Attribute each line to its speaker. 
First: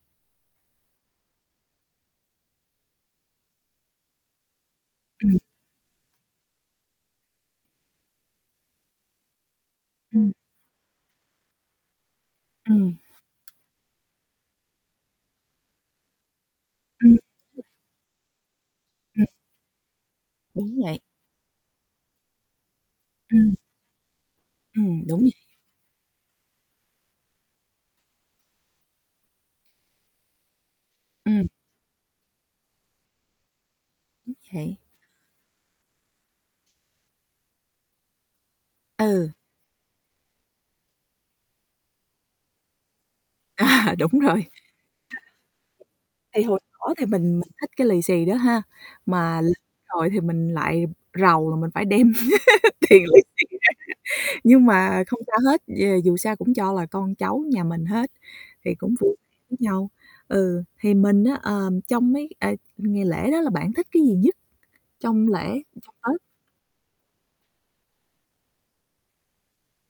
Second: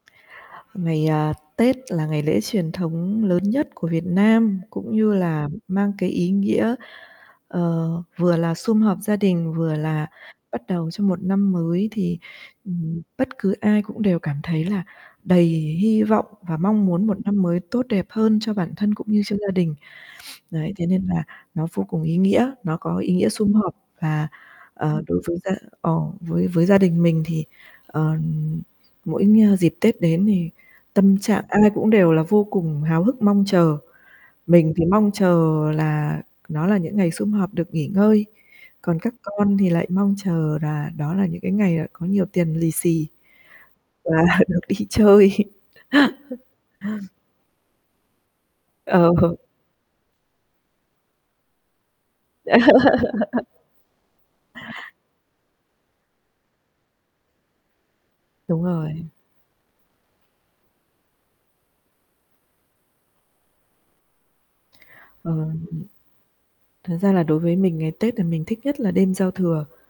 Speaker 1: Ngày, à, Tết là ngày lễ truyền thống lớn nhất của Việt Nam cũng như
Speaker 2: Ừm.
Speaker 1: là mang cái ý nghĩa, ờ, vừa là sum họp gia đình vừa là
Speaker 2: Ừm.
Speaker 1: bắt đầu cho một năm mới, thì,
Speaker 2: Ừm.
Speaker 1: ừm, bất cứ ai cũng đều cảm thấy là đầy hy vọng và mong muốn một
Speaker 2: Ừm.
Speaker 1: năm mới tốt đẹp hơn cho bản thân cũng như
Speaker 2: Ừm.
Speaker 1: cho gia đình. Đấy,
Speaker 2: Đúng
Speaker 1: thế
Speaker 2: vậy.
Speaker 1: nên là nó vô cùng ý nghĩa, nó có ý nghĩa sum
Speaker 2: Ừm.
Speaker 1: họp và, ờ,
Speaker 2: Ừm, đúng
Speaker 1: đối
Speaker 2: vậy.
Speaker 1: với gia ờ, với với gia đình mình thì, ờ, mỗi ng dịp Tết đến thì tâm trạng
Speaker 2: Ừm.
Speaker 1: ai cũng đều là vô cùng háo hức mong chờ.
Speaker 2: Đúng
Speaker 1: Mình
Speaker 2: vậy.
Speaker 1: thì mong chờ là nó là những ngày sum họp được nghỉ ngơi, còn các
Speaker 2: Ừ.
Speaker 1: con thì lại mong chờ là đó là những cái ngày, ờ, có nhiều tiền lì xì
Speaker 2: À,
Speaker 1: và
Speaker 2: đúng rồi.
Speaker 1: được đi chơi.
Speaker 2: Thì hồi nhỏ thì mình mình thích cái lì xì đó ha,
Speaker 1: Ờ.
Speaker 2: mà lớn rồi thì mình lại rầu là mình phải đem tiền lì xì ra, nhưng mà không sao hết, d dù sao cũng cho là con cháu nhà mình hết
Speaker 1: Đúng
Speaker 2: thì cũng
Speaker 1: rồi.
Speaker 2: vui vẻ với nhau. Ừ, thì mình á, ờ, trong mấy, à, ngày lễ đó là bạn thích cái gì nhất trong lễ,
Speaker 1: Ờm,
Speaker 2: trong Tết?
Speaker 1: thật ra là đối với mình ngày Tết là mình thích nhất là đêm giao thừa.